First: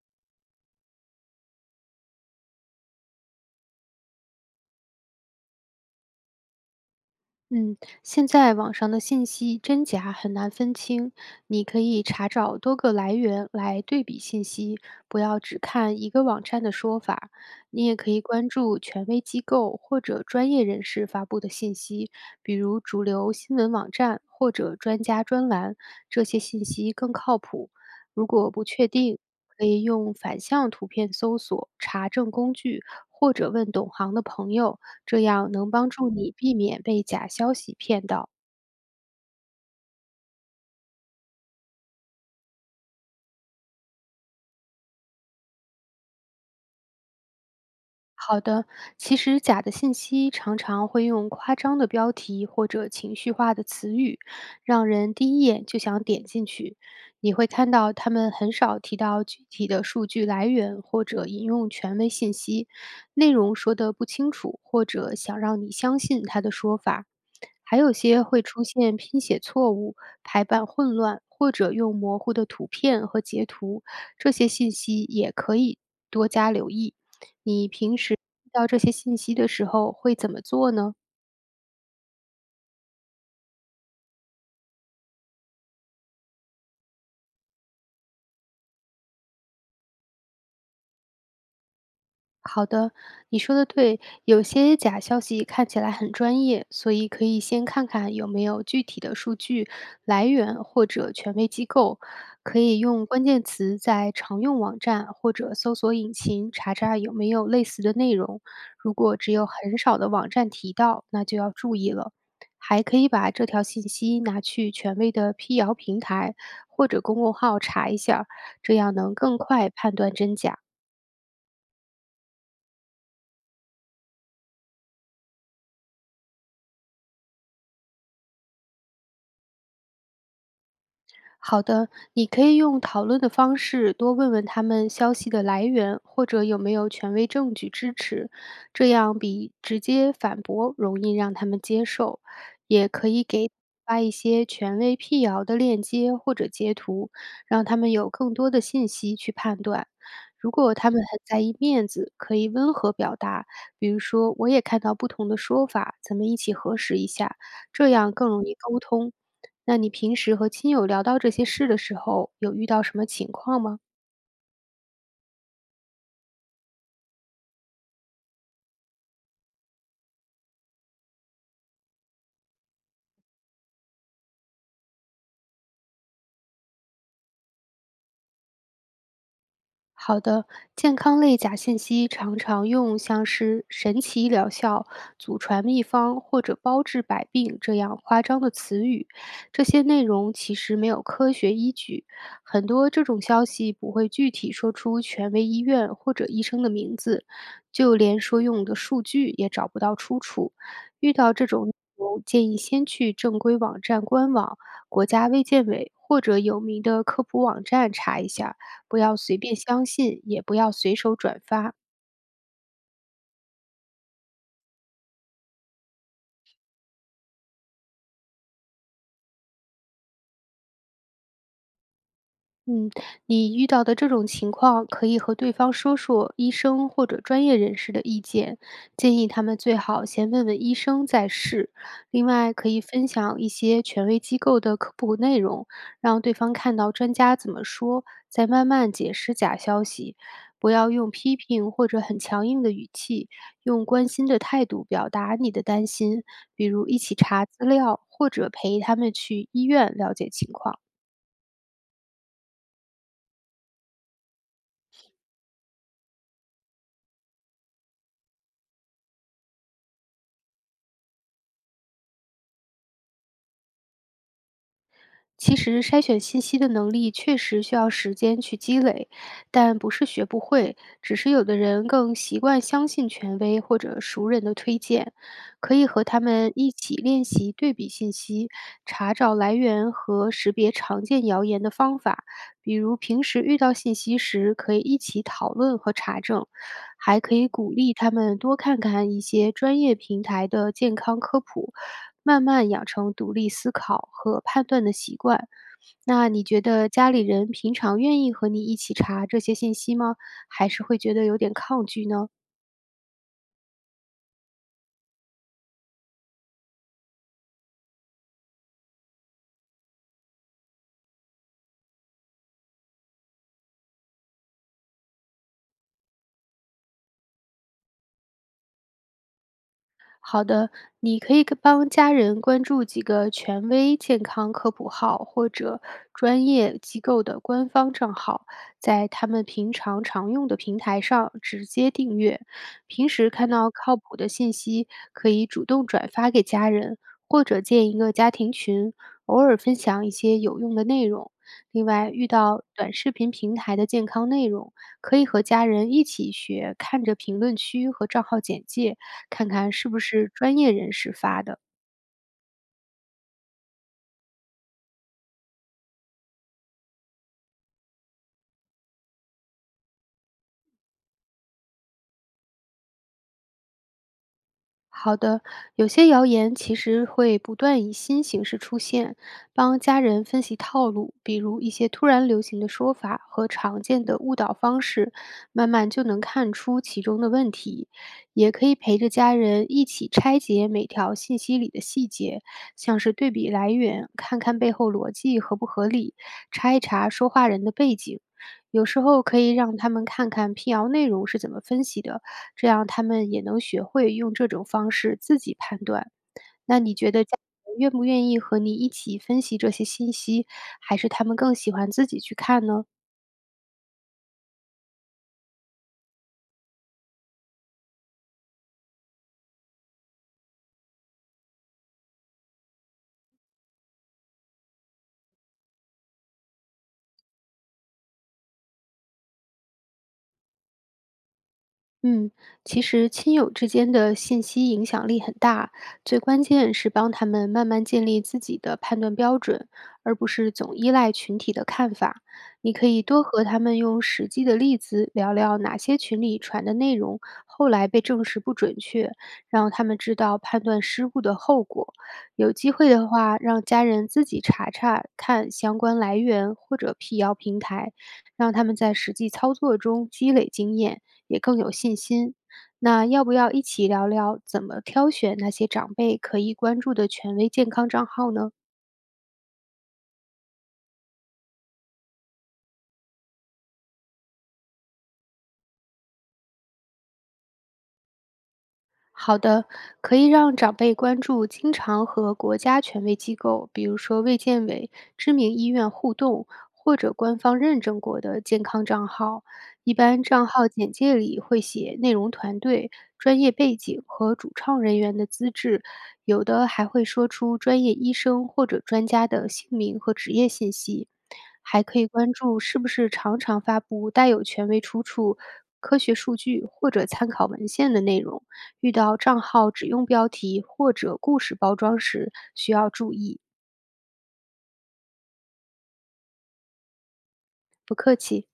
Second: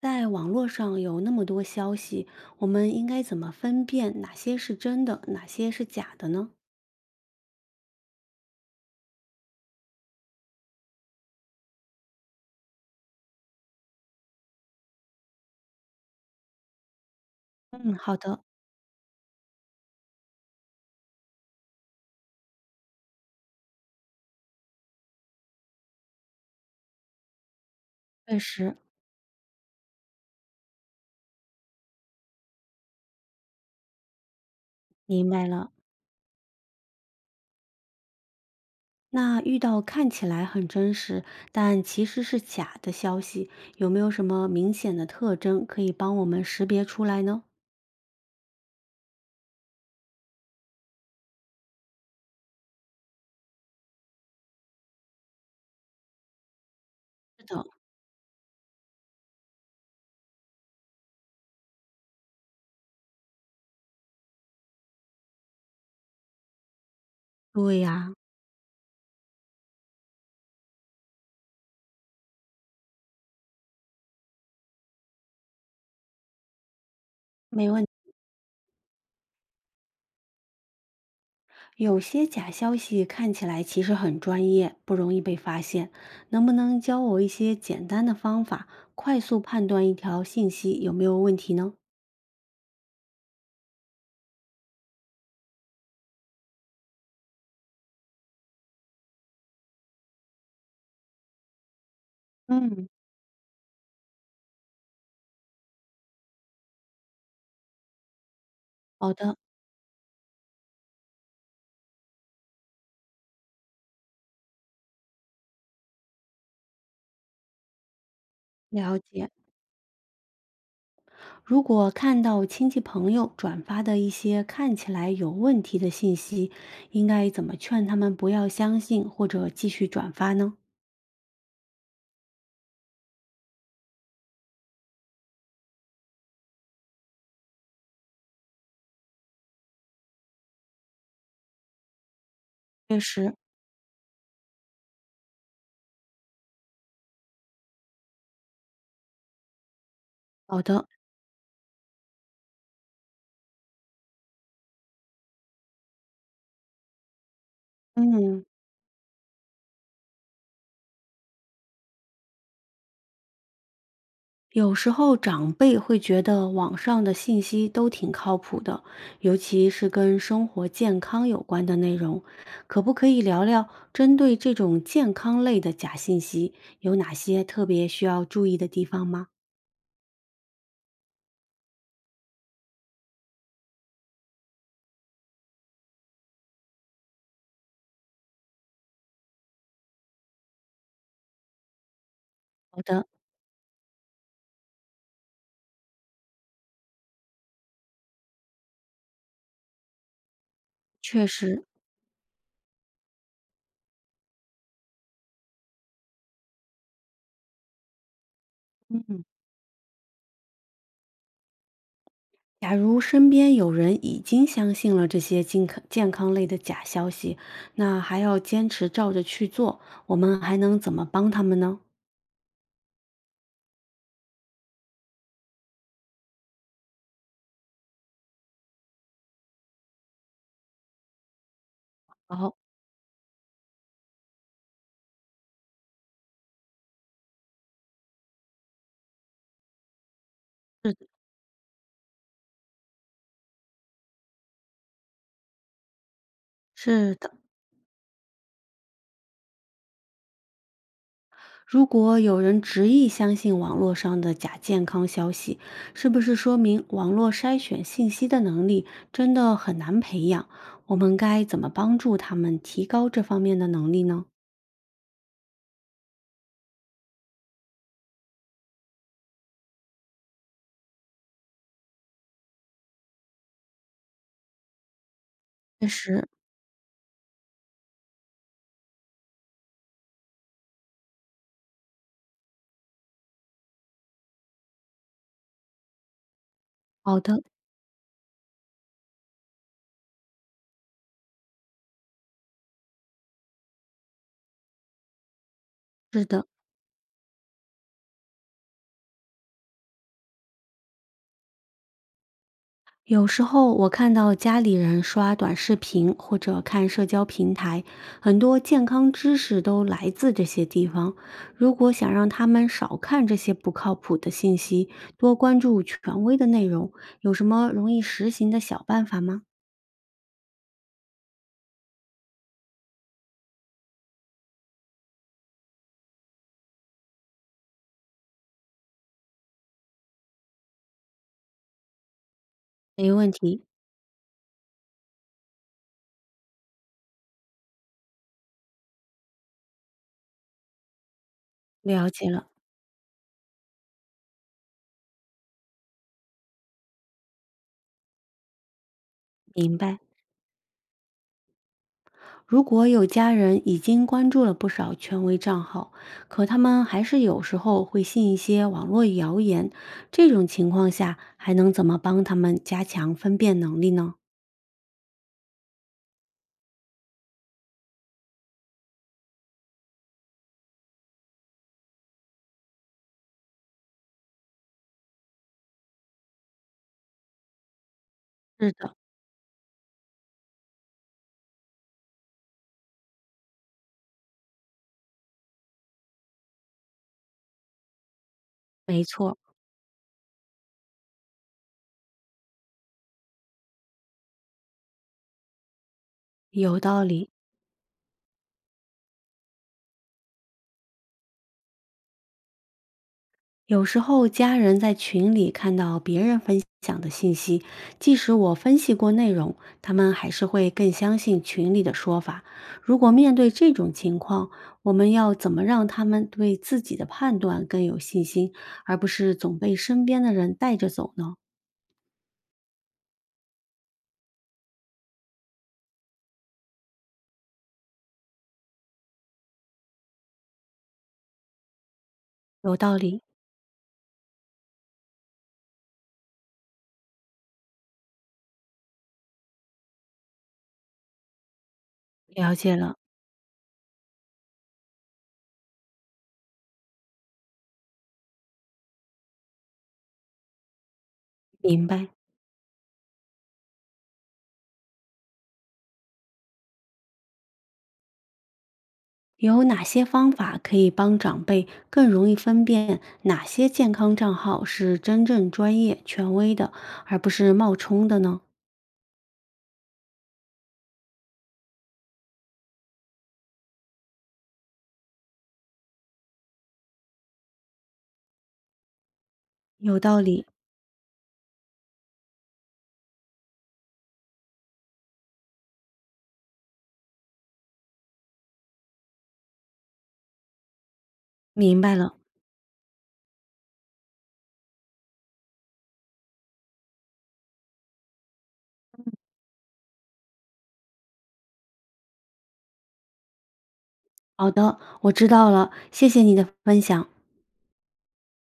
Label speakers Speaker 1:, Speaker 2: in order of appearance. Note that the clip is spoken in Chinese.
Speaker 1: 在网络上有那么多消息，我们应该怎么分辨哪些是真的，哪些是假的呢？
Speaker 2: 嗯，现在网上的信息真假很难分清，你可以查找多个来源来对比信息，不要只看一个网站的说法。你
Speaker 1: 嗯，
Speaker 2: 也可
Speaker 1: 好
Speaker 2: 以
Speaker 1: 的，
Speaker 2: 关注权威机构或者专业人士发布的信息，比如主流新闻网站或者专家专栏，这些信息更靠谱。如
Speaker 1: 确
Speaker 2: 果不
Speaker 1: 实，
Speaker 2: 确定，可以用反向图片搜索、查证工具，或者问懂行的朋友。这
Speaker 1: 明白
Speaker 2: 样能
Speaker 1: 了。
Speaker 2: 帮助你避免被假消息骗到。
Speaker 1: 那遇到看起来很真实，但其实是假的消息，有没有什么明显的特征可以帮我们识别出来呢？
Speaker 2: 好的，其实假的信息常常会用夸张的标题或者情绪化的词语，让人第一眼就想点进去。你
Speaker 1: 是
Speaker 2: 会
Speaker 1: 的，
Speaker 2: 看到他们很少提到具体的数据来源或者引用权威信息，内容说的不清楚，或者想让你相信他的说法。还
Speaker 1: 对
Speaker 2: 有
Speaker 1: 呀，
Speaker 2: 些会出现拼写错误、排版混乱，或者用模糊的图片和截图，这些信息也可以多加留意。你
Speaker 1: 没问
Speaker 2: 平
Speaker 1: 题。
Speaker 2: 时遇到这些信息的时候会怎么做呢？
Speaker 1: 有些假消息看起来其实很专业，不容易被发现。能不能教我一些简单的方法，快速判断一条信息有没有问题呢？
Speaker 2: 好的，你说的对，有些假消息看起来很专业，所以可以先看看有没有具体的数据来源或者权威机构，可以
Speaker 1: 嗯，
Speaker 2: 用关键词在常用网站或者搜索引擎查查有没有类似的内容。如
Speaker 1: 好
Speaker 2: 果只
Speaker 1: 的，
Speaker 2: 有很少的网站提到，那就要注意了。还可以把这条信息拿去权威的辟谣平台或者公众号查一下这样
Speaker 1: 了
Speaker 2: 能
Speaker 1: 解。
Speaker 2: 更快判断真假。
Speaker 1: 如果看到亲戚朋友转发的一些看起来有问题的信息，应该怎么劝他们不要相信或者继续转发呢？
Speaker 2: 好的，你可以用讨论的方式多问问他们消息的来源，或者有没有权威证据支持，这样比直接反驳容易让他们接受。也
Speaker 1: 确
Speaker 2: 可以
Speaker 1: 实，
Speaker 2: 给发一些权威辟谣的链接或者截图，让他们有更多的信息去判断。如
Speaker 1: 好
Speaker 2: 果
Speaker 1: 的，
Speaker 2: 他们很在意面子，可以温和表达，比如说“我也看到不同的说法，咱们一起核实一下”，这样更容
Speaker 1: 嗯，
Speaker 2: 易沟通。那你平时和亲友聊到这些事的时候，有遇到什么情况吗？
Speaker 1: 有时候长辈会觉得网上的信息都挺靠谱的，尤其是跟生活健康有关的内容，可不可以聊聊针对这种健康类的假信息，有哪些特别需要注意的地方吗？
Speaker 2: 好的，健康类假信息常常用像是“神奇疗效”“祖传秘方”或者“包治百病”这样夸张的词语，这些内容其实没有科学依据。很多这种消息不会具体说出权威医院或者医生的名字，就连说用的数据也找不到出处。遇
Speaker 1: 确
Speaker 2: 到这
Speaker 1: 实，
Speaker 2: 种内容，建议先去正规网站官网、国家卫健委或者有名的科普网站查一下。不要
Speaker 1: 嗯。
Speaker 2: 随便相信，也不要随手转发。
Speaker 1: 假如身边有人已经相信了这些健康类的假消息，那还要坚持照着去做，我们还能怎么帮他们呢？
Speaker 2: 嗯，你遇到的这种情况，可以和对方说说医生或者专业人士的意见，建议他们最好先问问医生再试。另外，
Speaker 1: 哦，
Speaker 2: 可以分享一些权威机构的科普内容，让对方看到专家怎么说，再慢慢解释假消息。不要
Speaker 1: 是的，
Speaker 2: 用批评或者很强硬的语气，用关心的态度表达你的担心，比如一
Speaker 1: 是
Speaker 2: 起
Speaker 1: 的，
Speaker 2: 查资料，或者陪他们去医院了解情况。
Speaker 1: 如果有人执意相信网络上的假健康消息，是不是说明网络筛选信息的能力真的很难培养？我们该怎么帮助他们提高这方面的能力呢？
Speaker 2: 其实筛选信息的能力确实需要时间去积累，但不是学不会，只是有的人更习惯相信权威或者熟人的推荐，可以
Speaker 1: 确
Speaker 2: 和他
Speaker 1: 实，
Speaker 2: 们一起练习对比信息，查找来源和识别常见谣言的方法。比如平时遇到信息时，可以一起讨论和查证，
Speaker 1: 好
Speaker 2: 还可
Speaker 1: 的。
Speaker 2: 以鼓励他们多看看一些专业平台的健康科普，慢慢养成独立思考和判断的习惯。
Speaker 1: 是
Speaker 2: 那你
Speaker 1: 的，
Speaker 2: 觉得家里人平常愿意和你一起查这些信息吗？还是会觉得有点抗拒呢？
Speaker 1: 有时候我看到家里人刷短视频或者看社交平台，很多健康知识都来自这些地方。如果想让他们少看这些不靠谱的信息，多关注权威的内容，有什么容易实行的小办法吗？
Speaker 2: 好的，你可以跟帮家人关注几个权威健康科普号或者专业机构的官方账号，在他们平常常用的平台上直接订阅。平
Speaker 1: 没
Speaker 2: 时
Speaker 1: 问
Speaker 2: 看
Speaker 1: 题，
Speaker 2: 到靠谱的信息，可以主动转发给家人，或者建一个家庭群，偶尔分享一些有用的内容。另
Speaker 1: 了
Speaker 2: 外，遇
Speaker 1: 解了，
Speaker 2: 到短视频平台的健康内容，可以和家人一起学，看着评论区和账号简介，看看
Speaker 1: 明
Speaker 2: 是
Speaker 1: 白。
Speaker 2: 不是专业人士发的。
Speaker 1: 如果有家人已经关注了不少权威账号，可他们还是有时候会信一些网络谣言，这种情况下还能怎么帮他们加强分辨能力呢？
Speaker 2: 好的，有些谣言其实会不断以新形式出现，帮家人分析套路，比如一些突然流行的说法和常见的误导方式，慢慢就能看出其中的问题。也可
Speaker 1: 是
Speaker 2: 以
Speaker 1: 的，
Speaker 2: 陪着家人一起拆解每条信息里的细节，像是对比来源，看看背后逻辑合不合理，查一查说话人的背景。有时
Speaker 1: 没
Speaker 2: 候
Speaker 1: 错。
Speaker 2: 可以让他们看看辟谣内容是怎么分析的，这样他们也能学会用这种方式自己判断。那
Speaker 1: 有
Speaker 2: 你
Speaker 1: 道
Speaker 2: 觉得
Speaker 1: 理，
Speaker 2: 家人愿不愿意和你一起分析这些信息，还是他们更喜欢自己去看呢？
Speaker 1: 有时候家人在群里看到别人分享的信息，即使我分析过内容，他们还是会更相信群里的说法。如果面对这种情况，我们要怎么让他们对自己的判断更有信心，而不是总被身边的人带着走呢？
Speaker 2: 嗯，其实亲友之间的信息影响力很大，最关键是帮他们慢慢建立自己的判断标准，而不是总依赖群体的看法。你
Speaker 1: 有
Speaker 2: 可
Speaker 1: 道
Speaker 2: 以
Speaker 1: 理，
Speaker 2: 多和他们用实际的例子聊聊哪些群里传的内容后来被证实不准确，让他们知道判断失误的后果。有
Speaker 1: 了
Speaker 2: 机
Speaker 1: 解
Speaker 2: 会
Speaker 1: 了，
Speaker 2: 的话，让家人自己查查看相关来源或者辟谣平台，让他们在实际操作中积累经验。也更有
Speaker 1: 明
Speaker 2: 信
Speaker 1: 白。
Speaker 2: 心。那要不要一起聊聊怎么挑选那些长辈可以关注的权威健康账号呢？
Speaker 1: 有哪些方法可以帮长辈更容易分辨哪些健康账号是真正专业权威的，而不是冒充的呢？
Speaker 2: 好的，可以让长辈关注经常和国家权威机构，比如说卫健委、知名医院互动，或者官方认证过的健康账号。一
Speaker 1: 有道
Speaker 2: 般
Speaker 1: 理，
Speaker 2: 账号简介里会写内容团队、专业背景和主创人员的资质，有的还会说出专业医生或者专家的姓名和职业信息。
Speaker 1: 明
Speaker 2: 还
Speaker 1: 白
Speaker 2: 可以
Speaker 1: 了。
Speaker 2: 关注是不是常常发布带有权威出处、科学数据或者参考文献的内容。遇到账号只用标题或者故事包装时，需要注意。
Speaker 1: 好的，我知道了，谢谢你的分享。
Speaker 2: 不客气。